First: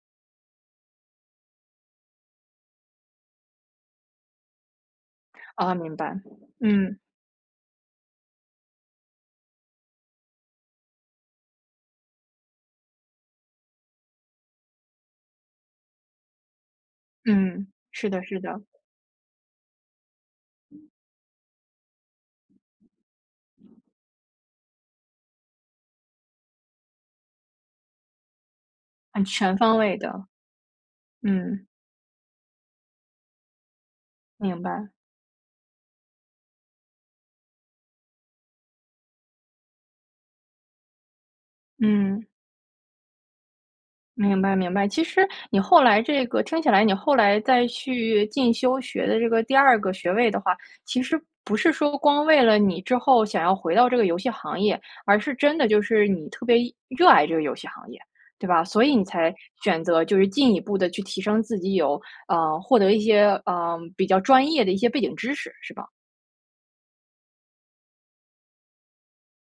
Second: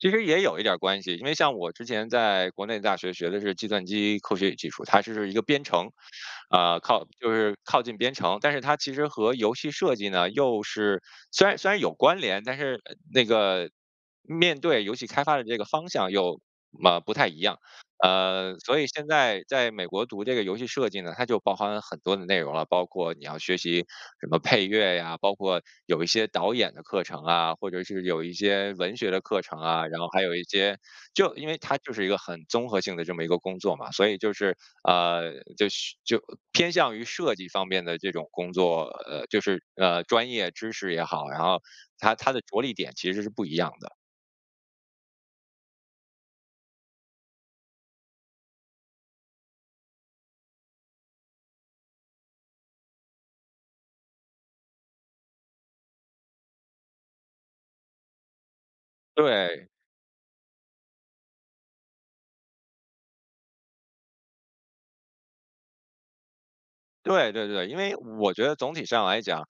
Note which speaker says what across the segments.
Speaker 1: 其实也有一点儿关系，因为像我之前在国内大学学的是计算机科学与技术。它是一个编
Speaker 2: 哦，
Speaker 1: 程，
Speaker 2: 明白。
Speaker 1: 啊，
Speaker 2: 嗯。
Speaker 1: 靠就是靠近编程。但是它其实和游戏设计呢，又是虽然虽然有关联，但是那个，面对游戏开发的这个方向，又，呃，不太一样，
Speaker 2: 嗯，是的是
Speaker 1: 呃，
Speaker 2: 的。
Speaker 1: 所以现在，在美国读这个游戏设计呢，它就包含了很多的内容了。包括你要学习什么配乐呀，包括有一些导演的课程啊，或者是，有一些文学的
Speaker 2: 哎
Speaker 1: 课
Speaker 2: 全
Speaker 1: 程
Speaker 2: 方
Speaker 1: 啊。
Speaker 2: 位
Speaker 1: 然后还
Speaker 2: 的。
Speaker 1: 有一些，就因为
Speaker 2: 嗯。
Speaker 1: 它就是一个很综合性的这么一个工作嘛。所以就是，
Speaker 2: 明白。
Speaker 1: 呃，就就偏向于设计方面的这种工作，呃，就是，呃，专业知识也好，然后，它
Speaker 2: 嗯。
Speaker 1: 它的着力点其实是不一样的。
Speaker 2: 明白明白。其实，你后来这个听起来，你后来再去进修学的这个第2个学位的话，其实不是说，光为了你之后想要回到这个游戏行业。而是真的就是，你特别热爱这个游戏行业，对吧？所以你才
Speaker 1: 对。
Speaker 2: 选择就是进一步地去提升自己有，呃，获得一些，呃，比较专业的一些背景知识，是吧？
Speaker 1: 对对对，因为我觉得总体上来讲，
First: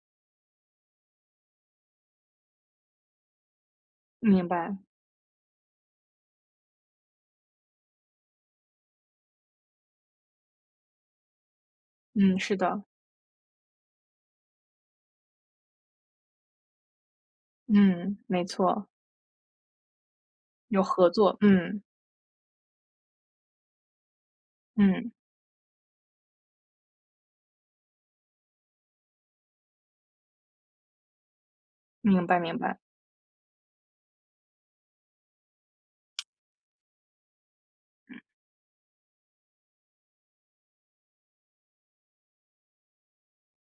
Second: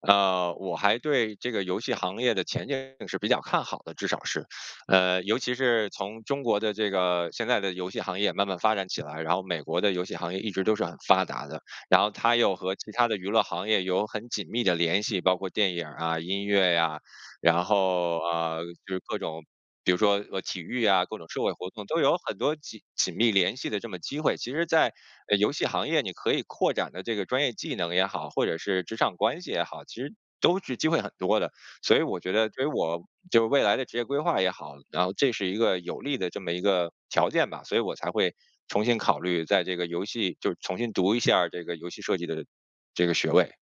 Speaker 1: 呃，我还对这个游戏行业的前景是比较看好的，至少是。
Speaker 2: 明白。
Speaker 1: 呃，尤其是，从中国的这个，现在的游戏行业慢慢发展起来，然后美国的游戏行业一直都是很发达的。然后它
Speaker 2: 嗯，
Speaker 1: 又
Speaker 2: 是
Speaker 1: 和
Speaker 2: 的。
Speaker 1: 其他的娱乐行业有很紧密的联系，包括电影儿啊，音乐呀，然
Speaker 2: 嗯，
Speaker 1: 后，
Speaker 2: 没
Speaker 1: 呃，
Speaker 2: 错。
Speaker 1: 就是各种，比如说，呃，体
Speaker 2: 有
Speaker 1: 育啊，
Speaker 2: 合
Speaker 1: 各种
Speaker 2: 作，
Speaker 1: 社会活
Speaker 2: 嗯。
Speaker 1: 动，都有很多紧紧密联系的这么机会。其实在，
Speaker 2: 嗯。
Speaker 1: 呃，游戏行业，你可以扩展的这个专业技能也好，或者是，职场关系也好，其实都是机会很多的。所以我
Speaker 2: 明
Speaker 1: 觉
Speaker 2: 白
Speaker 1: 得
Speaker 2: 明
Speaker 1: 对于
Speaker 2: 白。
Speaker 1: 我就未来的职业规划也好，然后这是一个，有利的这么一个条件吧。所以我才
Speaker 2: 嗯。
Speaker 1: 会，重新考虑在这个游戏，就重新读一下儿这个游戏设计的这个学位。